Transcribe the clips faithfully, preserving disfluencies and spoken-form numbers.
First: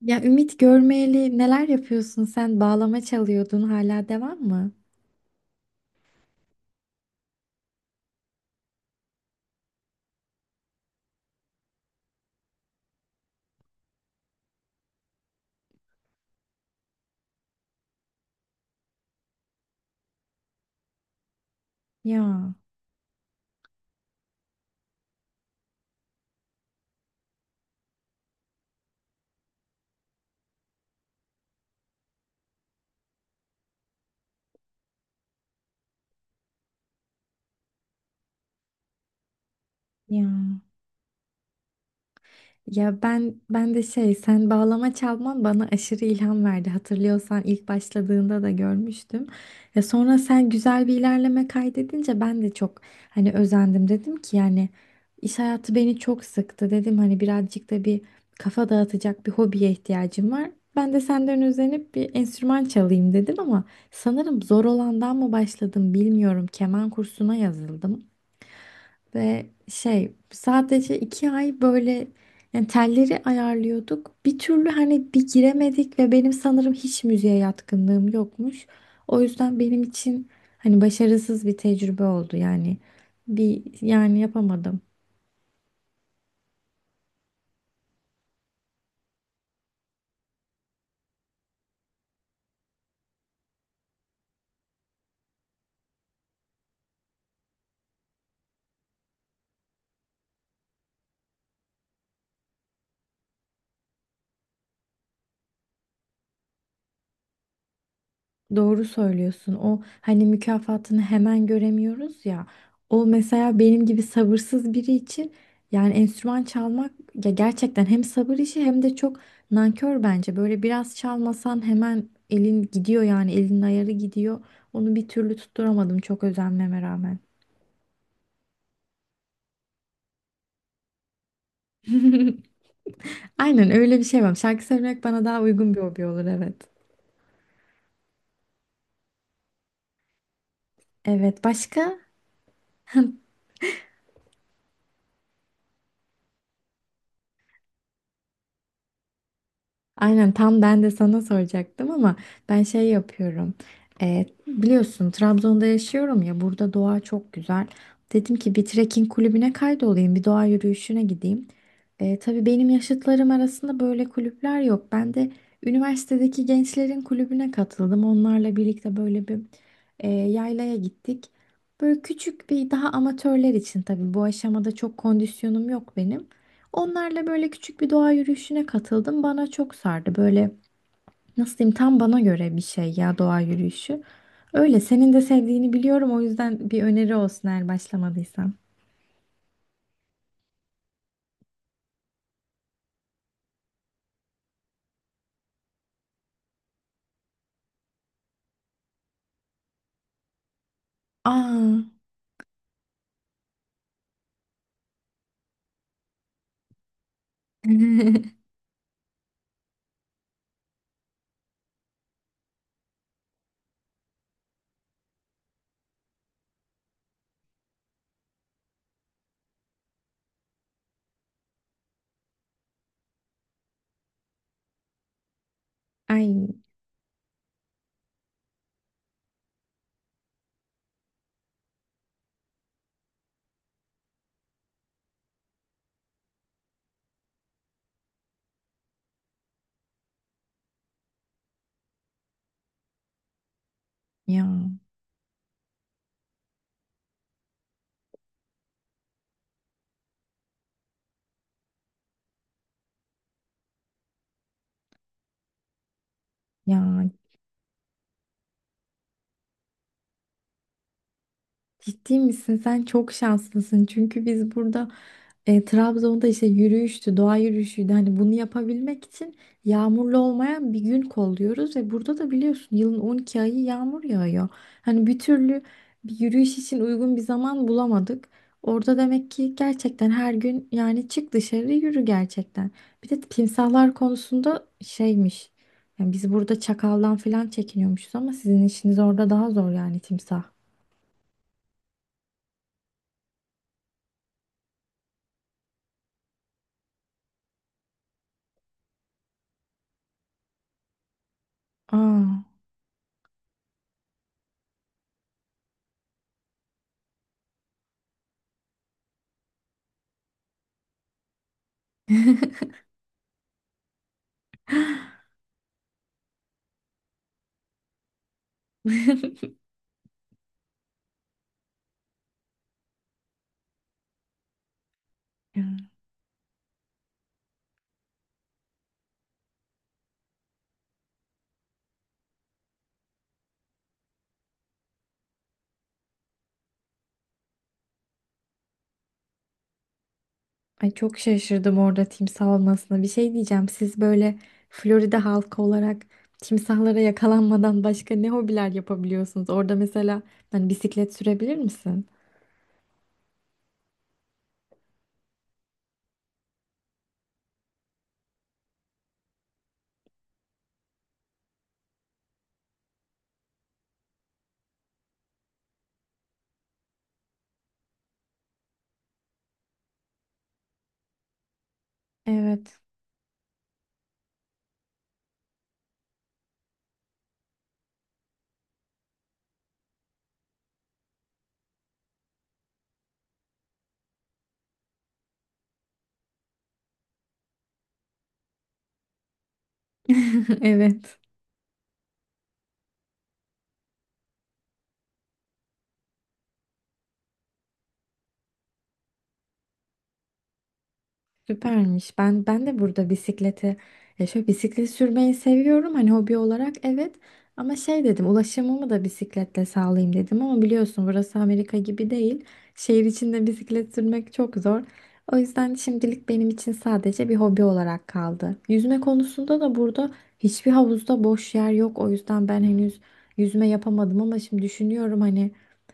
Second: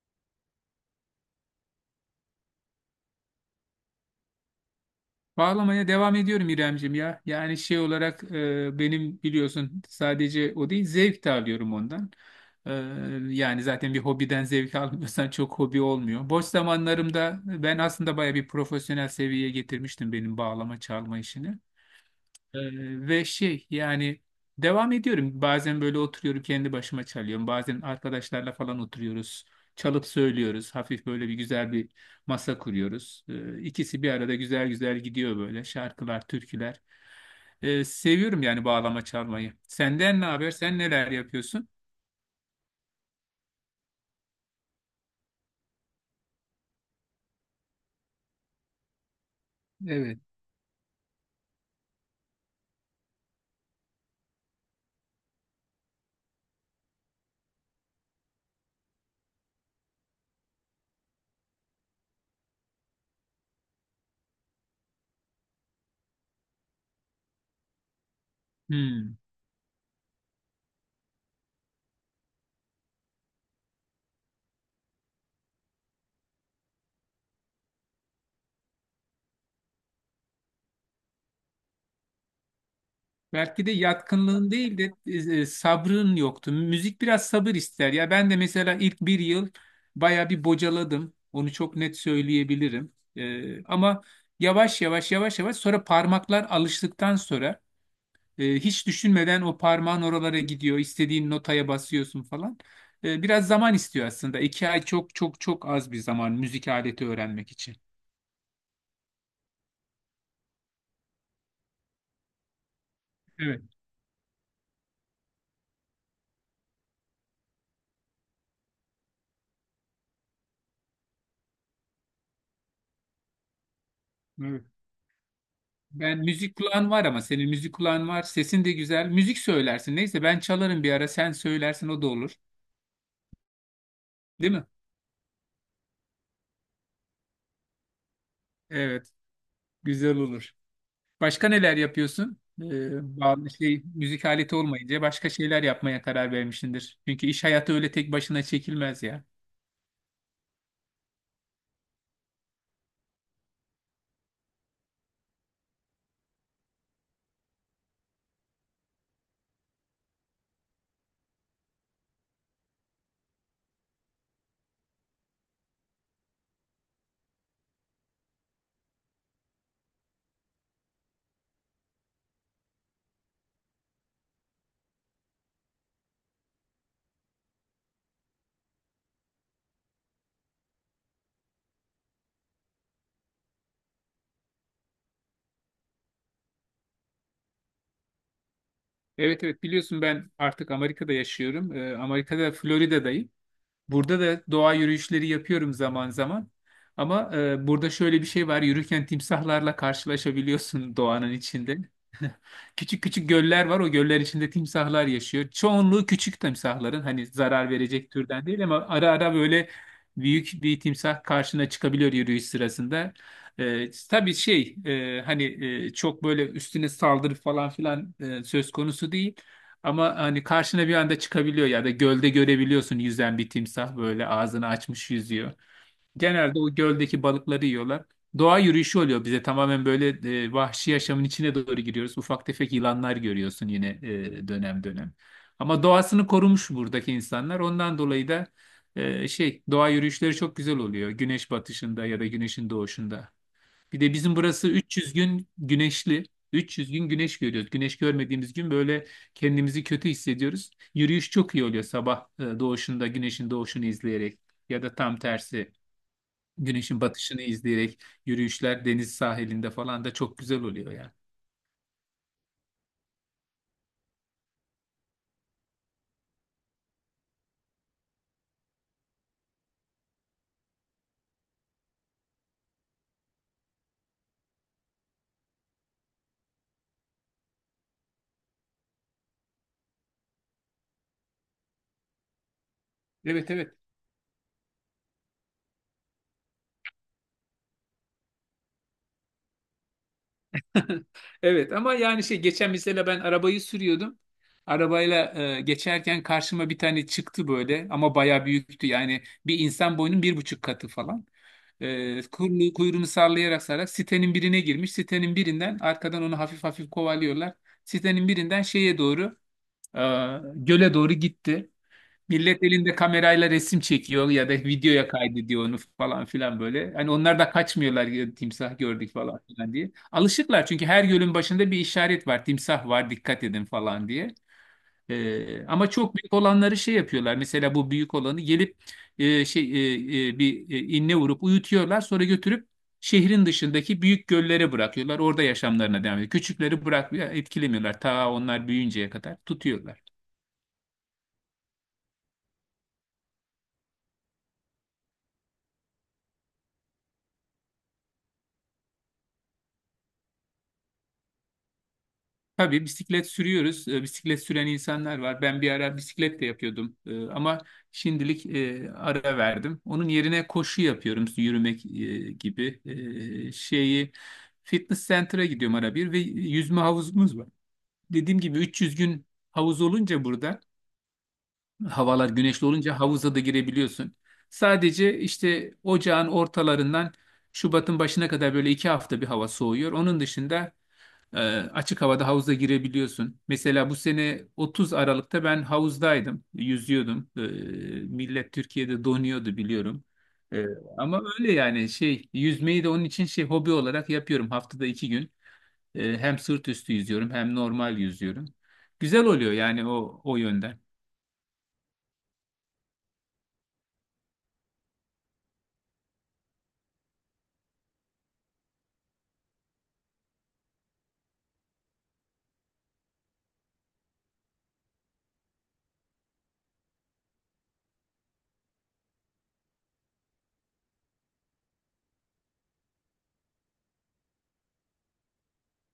Ya Ümit görmeyeli neler yapıyorsun sen? Bağlama çalıyordun hala devam mı? Bağlamaya devam ediyorum İremcim ya. Yani şey olarak e, benim biliyorsun sadece o değil zevk de alıyorum ondan. E, Yani zaten bir hobiden zevk almıyorsan çok hobi olmuyor. Boş zamanlarımda ben aslında baya bir profesyonel seviyeye getirmiştim benim bağlama çalma işini. Ya, Ee, ve şey yani devam ediyorum. Bazen böyle oturuyorum kendi başıma çalıyorum. Bazen arkadaşlarla falan oturuyoruz. Çalıp söylüyoruz. Hafif böyle bir güzel bir masa kuruyoruz. Ee, ikisi bir arada güzel güzel gidiyor böyle. Şarkılar, türküler. Ee, seviyorum yani bağlama çalmayı. Senden ne haber? ya. Sen neler yapıyorsun? Ya ben ben de şey sen bağlama çalman bana aşırı ilham verdi. Hatırlıyorsan ilk başladığında da görmüştüm. Ya sonra Evet. sen güzel bir ilerleme kaydedince ben de çok hani özendim, dedim ki yani iş hayatı beni çok sıktı, dedim hani birazcık da bir kafa dağıtacak bir hobiye ihtiyacım var. Ben de senden özenip bir enstrüman çalayım dedim ama sanırım zor olandan mı başladım bilmiyorum. Keman kursuna yazıldım. Hmm. Ve şey sadece iki ay böyle yani telleri ayarlıyorduk. Bir türlü hani bir giremedik ve benim sanırım hiç müziğe yatkınlığım yokmuş. O yüzden benim için hani başarısız bir tecrübe oldu yani. Bir Belki de yani yatkınlığın değil yapamadım. de e, sabrın yoktu. Müzik biraz sabır ister. Ya ben de mesela ilk bir yıl baya bir bocaladım. Onu çok net söyleyebilirim. E, ama yavaş yavaş yavaş yavaş sonra parmaklar alıştıktan sonra e, hiç düşünmeden o parmağın oralara gidiyor. İstediğin notaya basıyorsun falan. E, biraz zaman istiyor aslında. iki ay çok çok çok az bir zaman müzik aleti öğrenmek için. Doğru söylüyorsun. O hani mükafatını hemen göremiyoruz ya. O mesela Evet, benim gibi sabırsız biri için yani enstrüman çalmak ya gerçekten hem sabır işi hem de çok nankör bence. Böyle biraz çalmasan hemen elin gidiyor yani elin ayarı gidiyor. evet. Onu bir türlü tutturamadım Ben çok müzik özenmeme kulağın var rağmen. ama senin müzik kulağın var. Sesin de güzel. Müzik söylersin. Neyse ben çalarım bir ara. Sen söylersin o da olur. Aynen öyle bir şey var. Değil Şarkı mi? söylemek bana daha uygun bir hobi olur, evet. Evet. Güzel olur. Evet, Başka neler başka? yapıyorsun? Ee, bağlı şey müzik aleti olmayınca başka şeyler yapmaya karar vermişsindir. Çünkü iş hayatı öyle tek başına çekilmez ya. Aynen, tam ben de sana soracaktım ama ben şey yapıyorum. E, biliyorsun Trabzon'da yaşıyorum ya, burada doğa çok güzel. Dedim ki bir trekking kulübüne kaydolayım, bir doğa yürüyüşüne gideyim. E, tabii benim yaşıtlarım arasında böyle kulüpler yok. Ben de üniversitedeki gençlerin kulübüne katıldım. Onlarla birlikte böyle bir e, yaylaya gittik. Böyle küçük bir daha, amatörler için tabii, bu aşamada çok kondisyonum yok benim. Onlarla böyle küçük bir doğa yürüyüşüne katıldım. Bana çok sardı. Böyle nasıl diyeyim, tam bana göre bir şey ya doğa yürüyüşü. Öyle senin de sevdiğini biliyorum. O yüzden bir öneri olsun eğer başlamadıysan. Evet evet biliyorsun ben artık Amerika'da yaşıyorum. Ee, Amerika'da Florida'dayım. Burada da doğa yürüyüşleri yapıyorum zaman zaman. Ama e, burada şöyle bir şey var. Yürürken timsahlarla karşılaşabiliyorsun doğanın Aa. içinde. Küçük küçük göller var. O göller içinde timsahlar yaşıyor. Çoğunluğu küçük timsahların hani zarar verecek türden değil ama ara ara böyle büyük bir timsah karşına çıkabiliyor yürüyüş sırasında. E, tabii şey e, hani e, çok böyle üstüne saldırı falan filan e, söz konusu değil. Ama hani karşına bir anda çıkabiliyor ya da gölde görebiliyorsun yüzen bir timsah böyle ağzını açmış yüzüyor. Ay, Genelde o göldeki balıkları yiyorlar. Doğa yürüyüşü oluyor bize tamamen böyle e, vahşi yaşamın içine doğru giriyoruz. Ufak tefek yılanlar görüyorsun yine e, dönem dönem. Ama doğasını korumuş buradaki insanlar. Ondan dolayı da e, şey doğa yürüyüşleri çok güzel oluyor. Güneş batışında ya da güneşin doğuşunda. Bir de bizim ya, burası üç yüz gün güneşli. üç yüz gün güneş görüyoruz. Güneş görmediğimiz gün böyle kendimizi kötü hissediyoruz. Yürüyüş çok iyi oluyor sabah e, doğuşunda güneşin doğuşunu izleyerek ya da tam tersi ya, güneşin batışını izleyerek yürüyüşler deniz sahilinde falan da çok güzel oluyor yani. ciddi misin? Sen çok şanslısın. Çünkü biz burada E, Trabzon'da işte yürüyüştü, doğa yürüyüşüydü. Hani bunu yapabilmek için yağmurlu olmayan bir gün kolluyoruz ve burada da biliyorsun yılın on iki ayı yağmur yağıyor. Hani bir türlü bir yürüyüş için uygun bir zaman bulamadık. Orada demek ki gerçekten her gün yani, çık dışarı yürü gerçekten. Bir de Evet evet. timsahlar konusunda şeymiş. Yani biz burada çakaldan falan çekiniyormuşuz ama sizin işiniz orada daha zor, yani timsah. Evet ama yani şey geçen mesela ben arabayı sürüyordum. Arabayla e, geçerken karşıma bir tane çıktı böyle ama bayağı büyüktü. Yani bir insan boyunun bir buçuk katı falan. E, Aa. kuyruğu, kuyruğunu sallayarak sallayarak sitenin birine girmiş. Sitenin birinden arkadan onu hafif hafif kovalıyorlar. Sitenin birinden şeye doğru e, göle doğru gitti. Millet elinde kamerayla resim çekiyor ya da videoya kaydediyor onu falan filan böyle. Hani onlar da kaçmıyorlar ya, timsah gördük falan filan diye. Alışıklar çünkü her gölün başında bir işaret var. Timsah var dikkat edin falan diye. Ee, ama çok büyük olanları şey yapıyorlar. Mesela bu büyük olanı gelip e, şey e, e, bir e, inne vurup uyutuyorlar. Sonra götürüp şehrin dışındaki büyük göllere bırakıyorlar. Orada yaşamlarına devam ediyor. Küçükleri bırakmıyor, etkilemiyorlar. Ta onlar büyüyünceye kadar tutuyorlar. Ay, çok şaşırdım orada timsah olmasına. Bir şey diyeceğim. Siz böyle Florida halkı olarak timsahlara yakalanmadan başka ne hobiler yapabiliyorsunuz? Orada mesela hani bisiklet sürebilir misin? Tabii bisiklet sürüyoruz. E, Bisiklet süren insanlar var. Ben bir ara bisiklet de yapıyordum. E, Ama şimdilik e, ara verdim. Onun yerine koşu yapıyorum. İşte yürümek e, gibi E, şeyi fitness center'a gidiyorum ara bir ve yüzme havuzumuz var. Dediğim gibi üç yüz gün havuz olunca burada havalar güneşli Evet. olunca havuza da girebiliyorsun. Sadece işte ocağın ortalarından Şubat'ın başına kadar böyle iki hafta bir hava soğuyor. Onun dışında ee, açık havada havuza girebiliyorsun. Mesela bu sene otuz Aralık'ta ben havuzdaydım, yüzüyordum. Ee, millet Türkiye'de donuyordu biliyorum. Ee, Evet. ama öyle yani şey yüzmeyi de onun için şey hobi olarak yapıyorum haftada iki gün. Ee, hem sırt üstü yüzüyorum hem normal yüzüyorum. Güzel oluyor yani o o yönden. Süpermiş. Ben ben de burada bisikleti, ya şöyle, bisiklet sürmeyi seviyorum hani hobi olarak, evet ama şey dedim ulaşımımı da bisikletle sağlayayım dedim ama biliyorsun burası Amerika gibi değil. Şehir içinde bisiklet sürmek çok zor. O yüzden şimdilik benim için sadece bir hobi olarak kaldı. Yüzme konusunda da burada hiçbir havuzda boş yer yok. O yüzden ben henüz yüzme yapamadım ama şimdi düşünüyorum hani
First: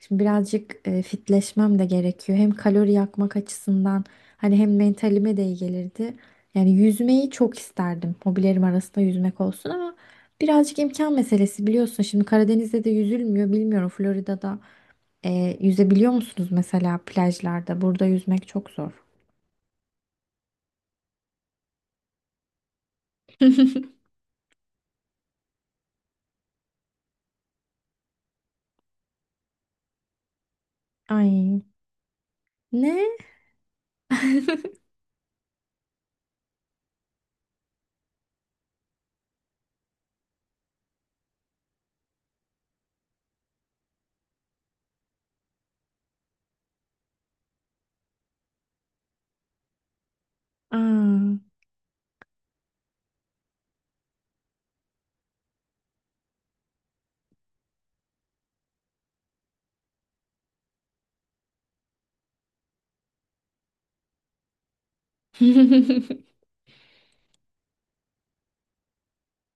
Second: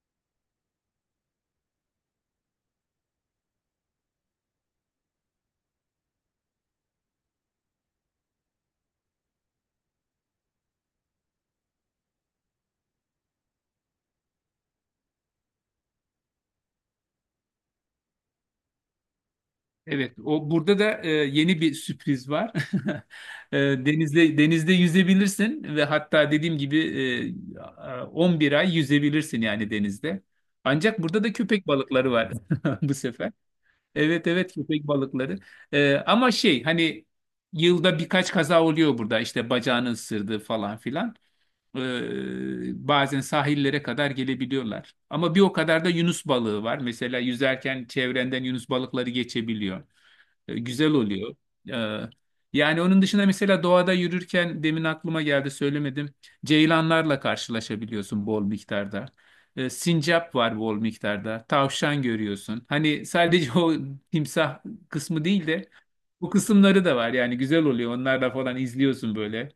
şimdi birazcık e, fitleşmem de gerekiyor. Hem kalori yakmak açısından hani, hem mentalime de iyi gelirdi. Yani yüzmeyi çok isterdim. Hobilerim arasında yüzmek olsun ama birazcık imkan meselesi biliyorsun. Şimdi Karadeniz'de de yüzülmüyor. Bilmiyorum, Florida'da e, yüzebiliyor musunuz mesela plajlarda? Burada yüzmek çok zor. Evet, o burada da e, yeni bir sürpriz var. E, denizde denizde yüzebilirsin ve hatta dediğim gibi e, a- on bir ay yüzebilirsin yani denizde. Ancak burada da Ay, köpek balıkları var bu ne? sefer. Evet evet köpek balıkları. E, ama şey hani yılda birkaç kaza oluyor burada işte bacağını ısırdı falan filan. E, bazen sahillere kadar gelebiliyorlar. Ama bir o kadar da yunus balığı var. Mesela yüzerken çevrenden yunus balıkları geçebiliyor. E, Güzel Aa. oluyor. E, Yani onun dışında mesela doğada yürürken demin aklıma geldi söylemedim. Ceylanlarla karşılaşabiliyorsun bol miktarda. E, Sincap var bol miktarda. Tavşan görüyorsun. Hani sadece o timsah kısmı değil de bu kısımları da var. Yani güzel oluyor. Onlarla falan izliyorsun böyle.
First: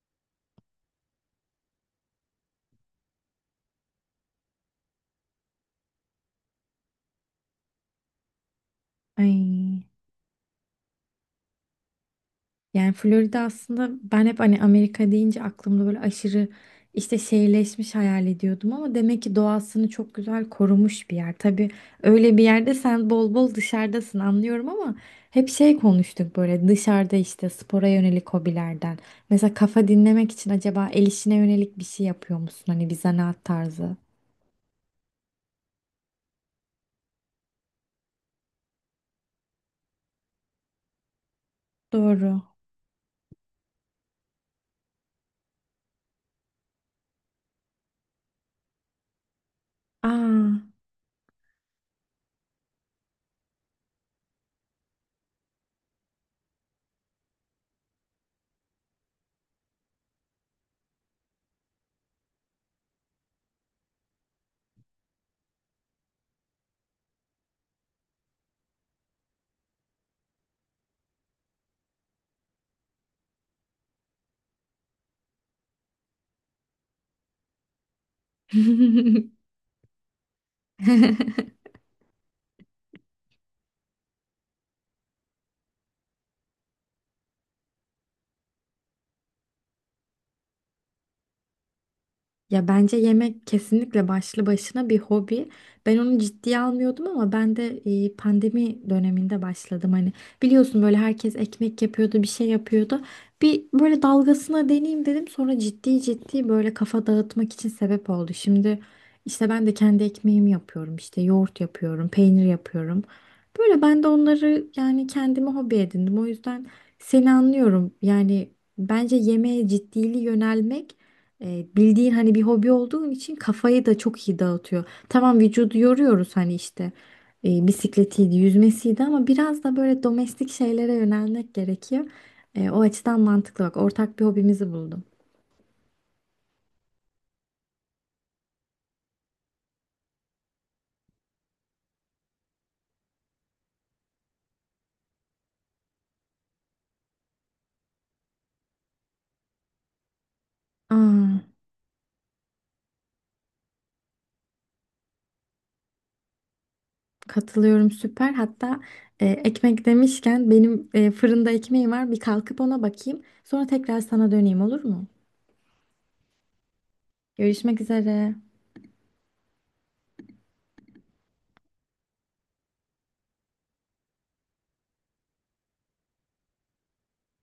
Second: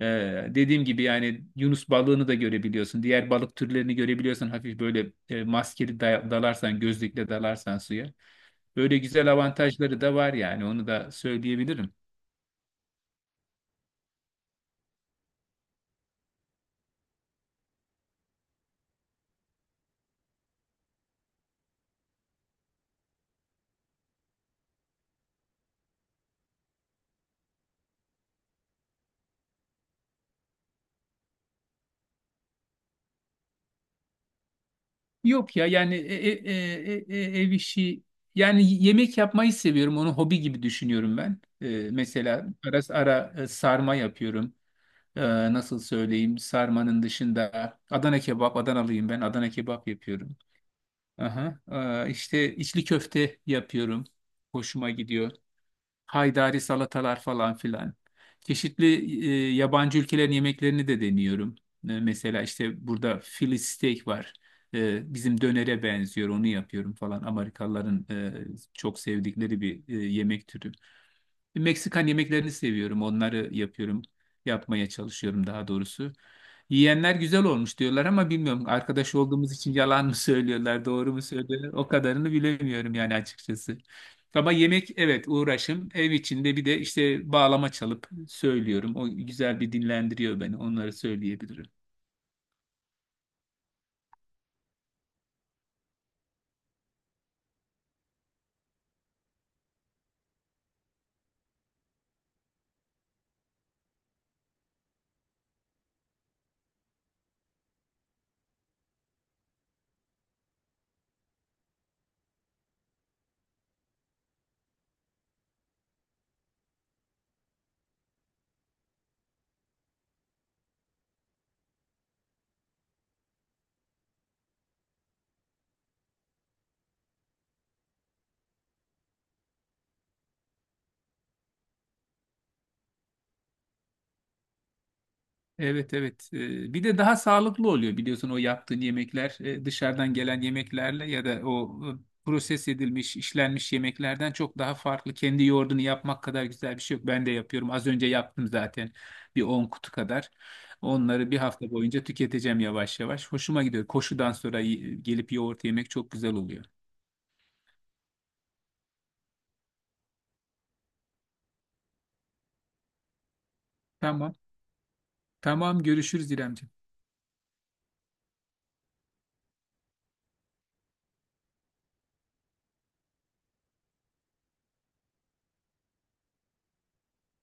E, Dediğim gibi yani Yunus balığını da görebiliyorsun. Diğer balık türlerini görebiliyorsun. Hafif böyle e, maskeli da- dalarsan, gözlükle dalarsan suya. Böyle güzel Ay. avantajları da var yani onu da söyleyebilirim. Yani Florida, aslında ben hep hani Amerika deyince aklımda böyle aşırı işte şehirleşmiş hayal ediyordum ama demek ki doğasını çok güzel korumuş bir yer. Tabii öyle bir yerde sen bol bol dışarıdasın anlıyorum ama hep şey konuştuk böyle dışarıda işte spora yönelik hobilerden. Mesela kafa dinlemek için acaba el işine yönelik bir şey yapıyor musun? Hani bir zanaat tarzı. Yok ya yani e- e- e- e- e- ev işi yani yemek yapmayı seviyorum. Onu hobi gibi düşünüyorum ben. Ee, Doğru. mesela ara ara e, sarma yapıyorum. Ee, nasıl söyleyeyim sarmanın dışında Adana kebap Adanalıyım ben Adana kebap yapıyorum. Aa. Aha. Ee, işte içli köfte yapıyorum. Hoşuma gidiyor. Haydari salatalar falan filan. Çeşitli e, yabancı ülkelerin yemeklerini de deniyorum. E, mesela işte burada Philly steak var. E, bizim dönere benziyor, onu yapıyorum falan. Amerikalıların e, çok sevdikleri bir e, yemek türü. E, Meksikan yemeklerini seviyorum, onları yapıyorum, yapmaya çalışıyorum daha doğrusu. Yiyenler güzel olmuş diyorlar ama bilmiyorum arkadaş olduğumuz için yalan mı söylüyorlar, doğru mu söylüyorlar? O kadarını bilemiyorum yani açıkçası. Ama yemek evet uğraşım. Ev içinde bir de işte bağlama çalıp söylüyorum. O güzel bir dinlendiriyor beni. Onları söyleyebilirim. Ya bence yemek kesinlikle başlı başına bir hobi. Ben onu ciddiye almıyordum ama ben de e, pandemi döneminde başladım. Hani biliyorsun böyle herkes ekmek yapıyordu, bir şey yapıyordu. Bir böyle dalgasına deneyeyim dedim. Sonra ciddi ciddi böyle kafa dağıtmak için sebep oldu. Şimdi işte ben de kendi ekmeğimi yapıyorum. İşte yoğurt yapıyorum, peynir yapıyorum. Böyle ben de onları yani kendime hobi edindim. O yüzden seni anlıyorum. Yani bence yemeğe ciddili yönelmek e, bildiğin hani bir hobi olduğun için kafayı da çok iyi dağıtıyor. Tamam, vücudu yoruyoruz hani işte e, bisikletiydi, yüzmesiydi ama biraz da böyle domestik şeylere yönelmek gerekiyor. E, o açıdan mantıklı, bak ortak bir hobimizi buldum. Evet evet. Ee, bir de daha sağlıklı oluyor biliyorsun o yaptığın yemekler e, dışarıdan gelen yemeklerle ya da o e, proses edilmiş, işlenmiş yemeklerden çok daha farklı. Kendi yoğurdunu yapmak kadar güzel bir şey yok. Ben de yapıyorum. Az önce yaptım zaten bir on kutu kadar. Onları bir Aa, hafta boyunca tüketeceğim yavaş yavaş. Hoşuma gidiyor. Koşudan sonra y- gelip yoğurt yemek çok güzel oluyor. katılıyorum, süper. Hatta e, ekmek demişken benim e, fırında ekmeğim var, bir kalkıp ona bakayım. Sonra tekrar sana Tamam. döneyim, olur mu? Tamam görüşürüz İremciğim. Görüşmek üzere.